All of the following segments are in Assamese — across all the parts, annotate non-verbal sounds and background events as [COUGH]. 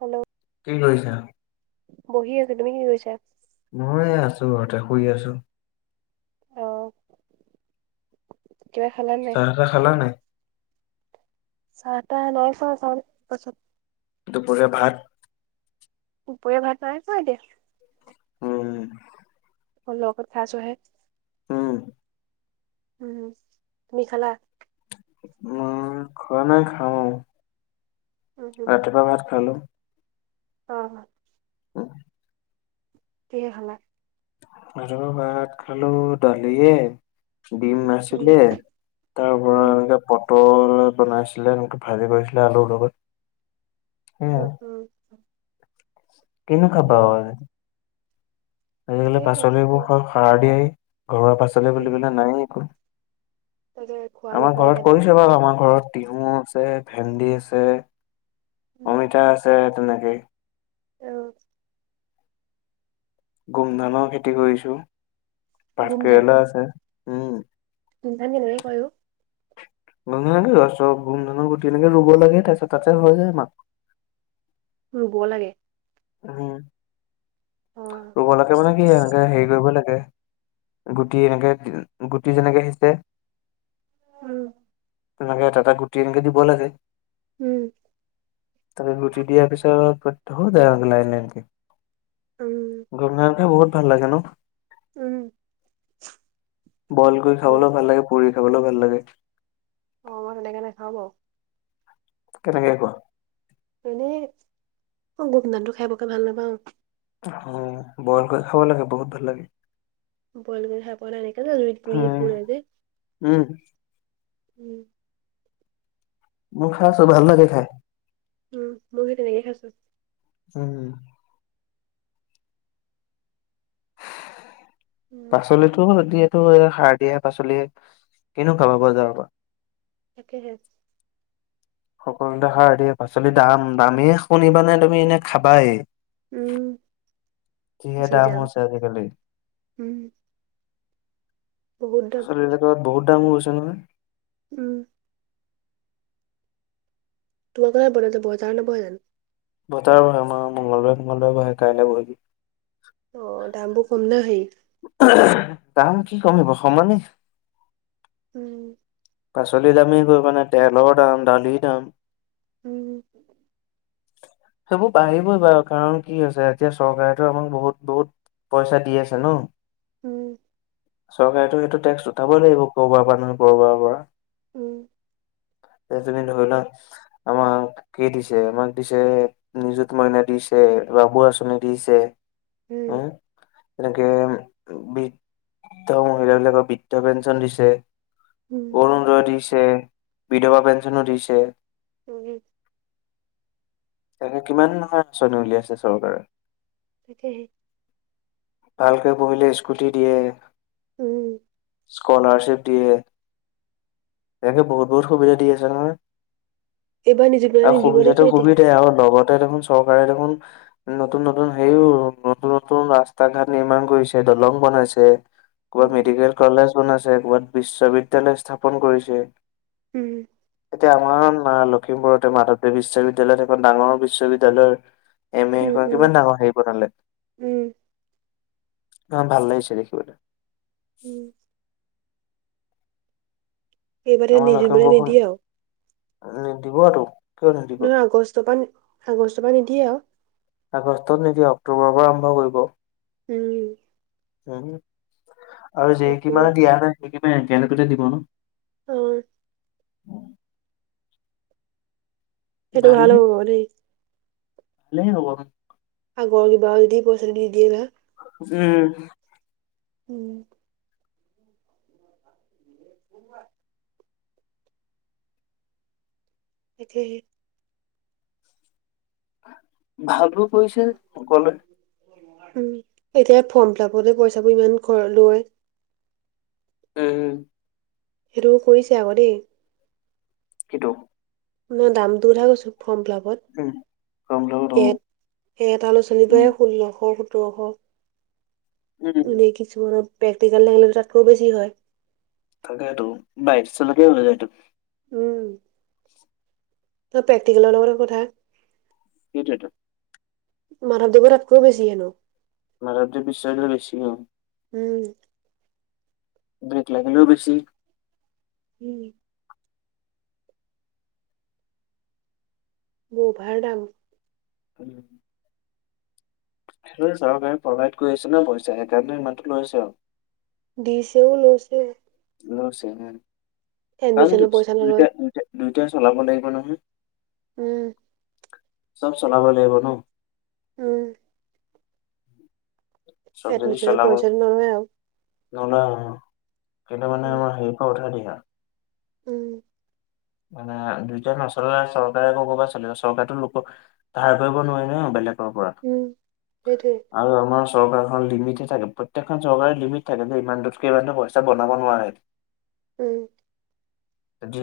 হেল্ল' কি কৰিছা বহি আছ তুমি কি কৰিছা মইয় আছো ঘহতে শুই আছো অ কিবা খালা নাই কিবা খালা নাই চাহ টা নাই খোৱা খাম পাছত দুপৰীয়া ভাত দুপৰীয়া ভাত নাই খোৱা এতিয়া উম লগত খাইছহে উম, উম-হুম, তুমি খালা? উম, খোৱা নাই, খাওঁ আৰু। উম উম ৰাতিপুৱা ভাত খালোঁ। অ'। উম। কিহে খালা? আৰু ভাত খালোঁ দালিয়ে। ডিম উম নাছিলে তাৰ পৰা উম এনে বটল বনাইছিলে এনেকে ভাজি কৰিছিলে আলুৰ লগত। সেয়াই উম, আৰু উম। কিনো খাবা উম আও আজিকালি তাকেহে পাচলিবিবোৰ হয় সাৰ দিয়াই, ঘৰুৱা পাচলি উম বুলিবলৈ নাইয়েই একো। তাকে খোৱা আমাৰ নোখোৱা ঘৰত একেটাই কৰিছে বাৰু আমাৰ ঘৰত। টিহু আছে, ভেন্দি আছে, উম অমিতা আছে তেনেকেই। অ'। গোমধানৰ খেতি কৰিছোঁ, ভাতকৰেলা আছে উম। গোমধান কেনেকৈ কৰে অ? [UNINTELLIGIBLE] গুম ধানৰ গুটি এনেকে ৰুব লাগে, তাৰ পিছত তাতে হৈ যায় আ ৰুব লাগে। উম, অ ৰুব লাগে মানে কি এনেকে হেৰি কৰিবই লাগে। গুটি এনেকে গুটি যেনেকে শিছে। উম তেনেকে এটা, এটা গুটি এনেকে দিব লাগে। উম। তাতে গুটি দিয়াৰ পিছত হৈ যায় আৰু লাইন, লাইনকৈ। উম। গুমধান খাই বহুত ভাল লাগে ন? উম বইল কৰি খাবলৈওঁ ভাল লাগে, পুৰি খাবলৈওঁ ভাল লাগে। অ', মই তেনেকে নাখাওঁ বাৰু। কেনেকে খোৱা? এনে মই গোমধান টো খাই বকে ভাল নাপাওঁ। অ', বইল কৰি খাব লাগে বহুত ভাল লাগে। বইল কৰি খাই পোৱা নাই, এনেকে যে জুইত উম পুৰে যে। উম। উম। মই খাইছোঁ ভাল লাগে খায়। উম, মই সেই তেনেকে খাইছোঁ। উম। উম পাচলিটো হতি এইটো সাৰ দিয়াই পাচলি কিনো খাব বজাৰৰ পৰা। তাকেহে। সকলোতে সাৰ দিয়ে, পাচলি দাম দামেই শুনিবানে তুমি নে খাবাই। উম যিহে দাম হৈছে আজিকালি। উম বহুত দাম পাচলি বিলাকৰ বহুত দাম হৈছে নহয়। উম। [UNINTELLIGIBLE] বজাৰ নবহে জানো। বজাৰো হয় আমাৰ মংগলবাৰে, মংগলবাৰে বহে কাইলৈ বহিব। অ', দামবোৰ কম নে হেৰি? দাম কি কমিব সমানে। উম। পাচলি দামেই কৰিবানে তেলৰ দাম দালিৰ দাম। উম। সেইবোৰ বাঢ়িবই বাৰু কাৰণ কি হৈছে এতিয়া চৰকাৰেতো আমাক বহুত, বহুত পইচা দি আছে ন। উম। চৰকাৰেতো সেইটো টেক্স উঠাবই লাগিব কৰবাৰ পৰা নহয় কৰবাৰ পৰা। উম। এইপিনে ধৰি লোৱা আমাৰ কি দিছে? আমাক দিছে নিজুত মইনা দিছে, বাবু আঁচনি দিছে। উম, এনেকে বৃদ্ধ মহিলাবিলাকক বৃদ্ধ পেঞ্চন দিছে। উম। অৰুণোদয় দিছে, বিধৱা পেঞ্চনো দিছে। [UNINTELLIGIBLE] তেন্তে কিমানৰ [UNINTELLIGIBLE] আঁচনি উলিয়াইছে চৰকাৰে‌? তাকেহে। ভালকে পঢ়িলে স্কুটি দিয়ে। উম। স্কলাৰশ্বিপ দিয়ে। এনেকে বহুত, বহুত সুবিধা দি আছে নহয় এইবাৰ নিযুত মইনা আৰু নিদিব নে সুবিধাতো কি এতিয়া সুবিধাই আৰু লগত এতিয়া দেখোন চৰকাৰে দেখোন নতুন, নতুন হেৰিও নতুন, নতুন ৰাস্তা ঘাট নিৰ্মাণ কৰিছে। দলং বনাইছে ক'বাত উম মেডিকেল। কলেজ বনাইছে ক'ৰবাত বিশ্ববিদ্যালয় স্থাপন কৰিছে। উম। এতিয়া আমাৰ লখিমপুৰতে মাধৱদেৱ বিশ্ববিদ্যালয়ত এখন ডাঙৰ বিশ্ববিদ্যালয়ৰ এ মই উম বা এখন উম কিমান ডাঙৰ হেৰি বনালে। উম। অ', ভাল লাগিছে দেখিবলৈ। ওম। [UNINTELLIGIBLE] উ দিব টো নহয় আগষ্টৰ পৰা আগষ্টৰ পৰা নিদিয়ে আৰু আগষ্টত নিদিয়া অক্টোবৰৰ পৰা আৰম্ভ কৰিব। উম। আৰু যি অক্টোবৰ কেমাহ দিয়া নাই সেইবিলাক একে লগেতে দিব ন। অ'। সেইটো ভাল হ'ব ব দেই। দিলে হ'ব। [UNINTELLIGIBLE] দি দিয়ে বা উম। উম। উ [INAUDIBLE] উ [INAUDIBLE] এতি [UNINTELLIGIBLE] ভাল বোৰ কৰিছে অকলে উম এতিয়া ফৰ্ম ফিলাপতে পইচাবোৰ ইমান ঘৰ লয় [UNINTELLIGIBLE] উম। সেইটো কৰিছে আকৌ দেই। কিইটো। মই দাম টো উঠাই কৈছো ফৰ্ম উম। গৰম লগত ফিলাপত অ', এক সেই এটা উম, আলোচনীটোৰে ষোল্লশ সোতৰশ উম, এনেই কিছুমানৰ প্ৰেক্টিকেল [UNINTELLIGIBLE] তাতকৈও বেছি হয়। তাকেটো বাইিৰ চলতিয় ওলাই যায়টো। উম। তই প্ৰেক্টিকেলৰ লগৰ কথা। সেইটোৱেতো। মাধৱদেৱত তাতকৈও বেছি হেনো। মাধৱদেৱ বিশ্ববিদ্যালয়ৰ বেছি হয়। উম। ব্ৰেক লাগিলও বেছি। উম। বভাৰ দাম। হয়। চৰকাৰে প্ৰভাইড কৰি আছে ন' পইচা সেইকাৰণে ইমানটো লৈ আছে আৰু। দিছেও লৈছেও। লৈছে হে। এডমিশনো পইচা নলয়। দুইটাই চলাব লাগিব নহয়। উম। চব চলাব লাগিব ন'। উম। এডমিশনৰ পইচাটো নলয় আৰু। নলয় অ' কিন্তু মানে উম আমাৰ হেৰিৰপৰা উঠাই দিয়ে। উম। মানে দুইটাৰ নচল, চৰকাৰে ক'ৰ পৰা চলিব, চৰকাৰতো লোক ধাৰ কৰিব নোৱাৰি ন' বেলেগৰপৰা। উম, সেইটোৱেই। আৰু আমাৰ চৰকাৰখন লিমিটে থাকে, প্ৰত্যেকখন চৰকাৰে লিমিট থাকে যে ইমানটোতকে ইমানে পইচা বনাব নোৱাৰে। [INAUDIBLE] উম। যদি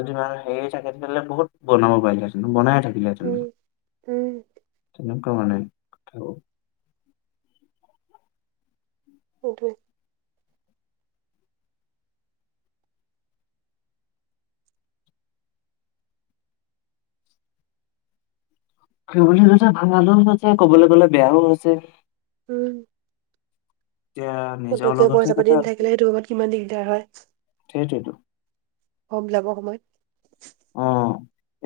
যদি মানে হেৰি থাকে বহুত বনাব পাৰিলে বনায়ে থাকিলেহেঁতেন, উম, উম, তেনেকুৱা মানে কথা। সেইটোৱে। ধৰিবলে গ'লে ভাল নালাগা হৈছে, ক'বলৈ গ'লে বেয়াও হৈছে। উম। এতিয়া সেইটো নিজৰ টাইপৰ লগতহে পইচা কথা দি থাকিলে সেইটোত কিমান দিগদাৰ হয়। সেইটোৱেইতো। হ'ম যাবৰ সময়ত। অ'।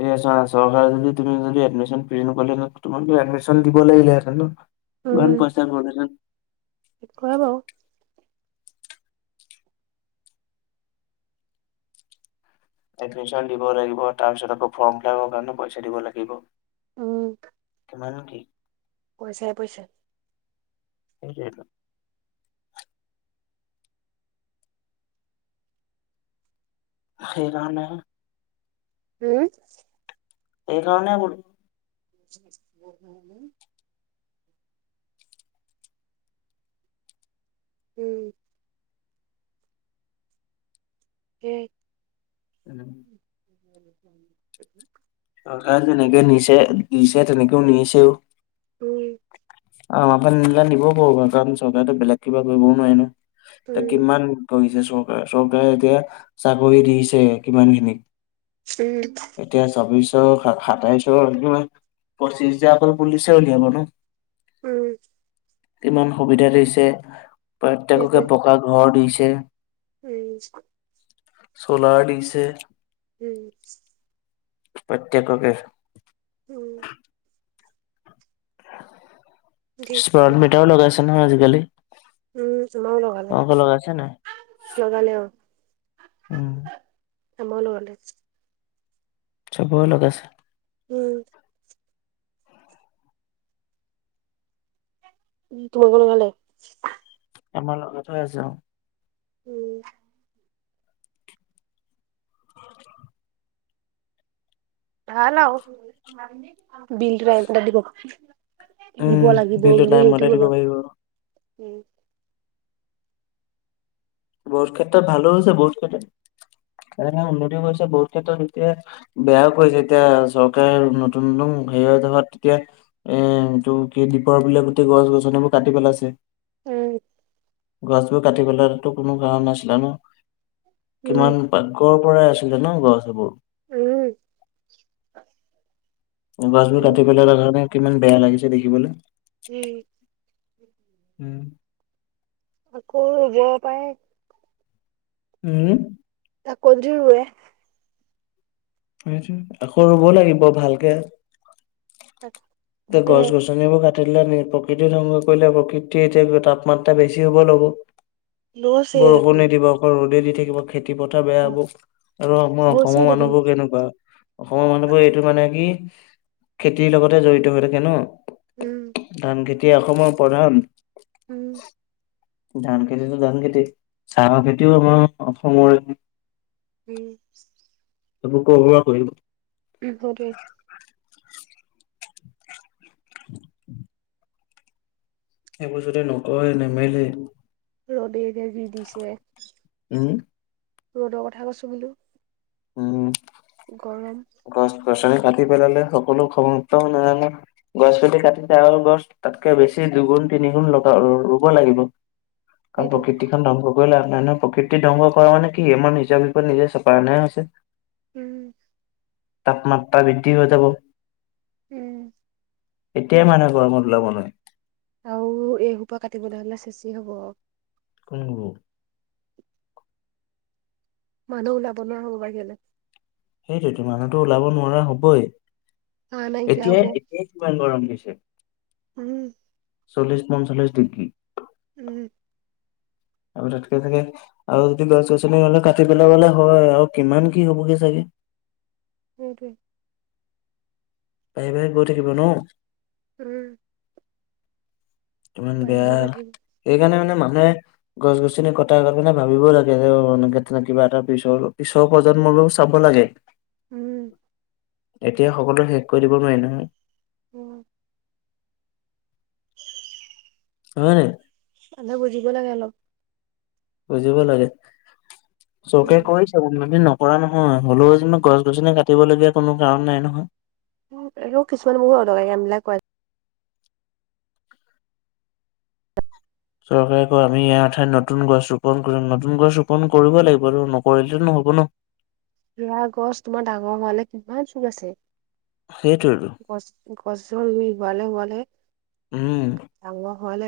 এয়া চোৱা চৰকাৰে যদি তুমি যদি এডমিচন ফ্ৰী নাপালে নহয় তোমাক এডমিচন দিব লাগিলেহেঁতেন ন'? কিমান পইচা ভৰিলেহেঁতেন। এককোৱে বাৰু। এডমিশন দিব লাগিব, তাৰপিছত আকৌ ফৰ্ম ফিলাপৰ কাৰণে পইচা দিব লাগিব। উম। উ, মান কি? পইচাই পইচা। পইচা প সেইকাৰণেহে। হু? এইকাৰণে বুলো। [UNINTELLIGIBLE] উম। কেই। উম। [UNINTELLIGIBLE] অ' যেনেকে নিছে, নিছে তেনেকেও মিলিছেও। উম। আ, আপুনি নিলে নিব পাৰিব কাৰণ চৰকাৰেতো বেলেগে কিবা কৰিবও নোৱাৰে ন'। তে উম, কিমান কৰিছে চৰকাৰে, চৰকাৰে এতিয়া চাকৰি দিছে কিমানখিনিক। উম। এতিয়া চৌবিশৰ, সাতাইশৰ পঁচিছ হাজাৰতো অকল পুলিচে উলিয়াব ন'। উম। কিমান সুবিধা দিছে, প্ৰত্যেককে পকা ঘৰ দিছে। উম। চ'লাৰ দিছে। উম। প্ৰত্যেককে। উম। দি, দি। স্মাৰ্ট মিটাৰো লগাইছে নহয় আজিকালি। উম, তোমাৰো লগালে, তোমালোকৰ লগাইছে নাই? লগালে অ'। উম, আমাৰো লগালে। চবৰে লগাইছে। উম। তোমালোকৰ লগালে? আমাৰ লগাই থোৱা আছে অ'। উম। [INAUDIBLE] ভাল আৰু। বিলটোত আহি পেলাই দিব। দিব উম, লাগিব বিলো বুলি টাইম মতে সেইটোহে দিব ল' পাৰিব। উম। বহুত ক্ষেত্ৰত ভালো হৈছে, বহুত ক্ষেত্ৰত কাৰ উন্নতি কৰিছে, বহুত ক্ষেত্ৰত এতিয়া বেয়াও কৰিছে, এতিয়া চৰকাৰে নতুন নতুন হেৰি হৈ থকাতকে তেতিয়া এ, এইটো কি দ্বীপৰ বিলৰ গোটেই গছ গছনিবোৰ কাটি পেলাইছে। উম। গছবোৰ কাটি পেলোৱাটোতো কোনো কাৰণ নাছিলে ন' উম কিমান পাকঘৰ পৰাই আছিলে ন' গছবোৰ? উম। গছবোৰ উম কাটি পেলোৱাৰ লগে লগে কিমান বেয়া লাগিছে দেখিবলৈ। উম। উম। আকৌ ৰুব পাই। হুম? আকৌ যদি ৰুৱে। সেইটোয়ে, আকৌ ৰুব লাগিব ভালকে। তাক তে গছ গছ গছনিবোৰ কাটি দিলে, প্ৰকৃতি ধংস কৰিলে, প্ৰকৃতিয়ে এতিয়া তাপাত্ৰা বেছি হ'ব ল'ব। লৈছে বৰষুনে দেখোন নিদিব, অকল ৰ'দে দি থাকিব। খেতি পথাৰ বেয়া হ'ব। আৰু আমাৰ লৈছে অসমৰ দেখোন মানুহবোৰ কেনেকুৱা অসমৰ মানুহবোৰ এইটো মানে কি, খেতিৰ লগতে জড়িত হৈ থাকে ন'। উম। ধান খেতিে অসমৰ প্ৰধান। উম। ধান খেতিতো ধান খেতি, চাহ খেতিও আমাৰ অসমৰ উম। এইবোৰ ক'ৰপৰা কৰিব? উ, সেইটোৱেই। [INAUDIBLE] এইবোৰ নকয় নেমেলেই। ৰ'দ যে যি দিছে। উম। ৰ'দৰ কথা কৈছু বিলো। উম। গৰম। গছ-গছনি কাটি পেলালে সকলো খ উ নাযায় নে। [UNINTELLIGIBLE] গছ পাতি কাটিছে, গছ তাতকে বেছি দুগুণ তিনিগুণ লগ ৰুব লাগিব। কাৰণ সেইটো প্ৰকৃতি খন প্ৰকৃতিৰ ধ্বংস কৰা মানে কি, আমাৰ নিজৰ বিপদ নিজে চপাই অনাহে হৈছে। উম। তাপমাত্ৰা বৃদ্ধি হৈ যাব। উম। এতিয়াই মানুহ গৰমত ওলাব নোৱাৰে। আৰু এসোপা কাটিবলৈ হ'লে শেষেই হ'ব। কোনো [UNINTELLIGIBLE] মানুহ ওলাব নোৱাৰা হ'ব বাহিৰলৈ। সেইটোৱেটো মানুহতো ওলাব নোৱাৰা হ'বই, হাঁহ নাইকিয়া হব এতিয়াই, এতিয়াই কিমান গৰম দিছে। উম। চল্লিছ পঞ্চল্লিছ ডিগ্ৰী। উম। আৰু তাতকে চাগে, আৰু যদি গছ গছনি হ'লে কাটি পেলাবলে হয় আৰু কিমান কি হ'বগে চাগে। ক [UNINTELLIGIBLE] প ভ গৈ [UNINTELLIGIBLE] থাকিব ন'। উম। ইমান বাহিৰ বেয়া, হৈ গৈ থাকিব সেইকাৰণে মানে মানুহে গছ-গছনি কটাই গাত মানে ভাবিবও লাগে, যে কিবা এটা পিছৰ, পিছৰ প্ৰজন্মলৈও চাব লাগে। [INAUDIBLE] উম। এতিয়া সকলোৱে শেষ কৰি দিব নোৱাৰি নহয়। উম। হয়নে? মানহে বুজিব লাগে অলপ। বুজিব লাগে, উম চৰকাৰে কৈ চাব মি ন [UNINTELLIGIBLE] কৰা নহয়, হ'লেও যেনো গছ গছনি কাটিবলগীয়া কোনো কাৰণ নাই নহয়। উম, আৰু কিছুমান মোৰ অ লগেমবিলাক [UNINTELLIGIBLE] কৰে। চৰকাৰে কয় আমি ইয়াৰ ঠাইত নতুন গছ ৰোপন কৰিম, নতুন গছ ৰোপন কৰিবয়েই লাগিব আৰু নকৰিলে নহ'ব ন'। গছ তোমাৰ ডাঙৰ ম [UNINTELLIGIBLE] লে কিমান চুুৰ আছে। সেইটোৱেতো গছ গছল [UNINTELLIGIBLE] ডাঙৰ হোৱলে, উম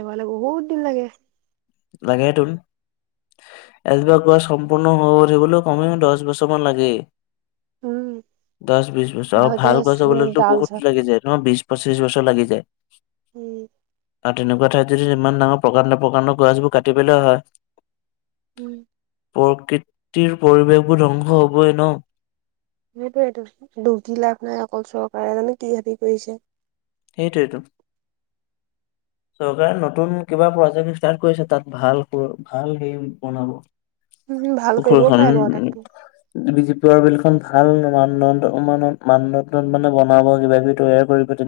হোৱালে বহুত দিন লাগে। লাগে টো। এজবা গছ সম্পূৰ্ণ হৈ উঠিবলে কমেও, দহ বছৰ মান লাগে। উম দহ, বিশ বছৰ, আৰু ভালকে ভাল গছ চাবলেতো ডাল বহুত চাল লাগি যায় ন' বিশ পঁচিশ বছৰ লাগি যায়। উম',। আৰু তেনেকুৱা ঠাইত যদি ইমান ডাঙৰ প্ৰকাণ্ড, প্ৰকাণ্ডৰ গছবোৰ কাটিবলে হয়। উম', প্ৰকৃতিৰ পৰিৱেশ বোৰ ধ্বংস হ'বই ন'। সেইটোৱেটো, দুখ দি লাভ নাই, অকল চৰকাৰে জানো কি হেৰি কৰিছে। সেইটোৱেইটো। চৰকাৰে নতুন কিবা প্ৰজেক্ট ষ্টাৰ্ট কৰিছে তাত ভাল, ভাল হে বনাব। উম ভাল কৰিবও কখখন পাৰে বাৰু তাতকে [UNINTELLIGIBLE] বিজেপিৰ বিল খন ভাল মানদণ্ড মানদণ্ড মানে বনাব কিবা কিবি তৈয়াৰ কৰিব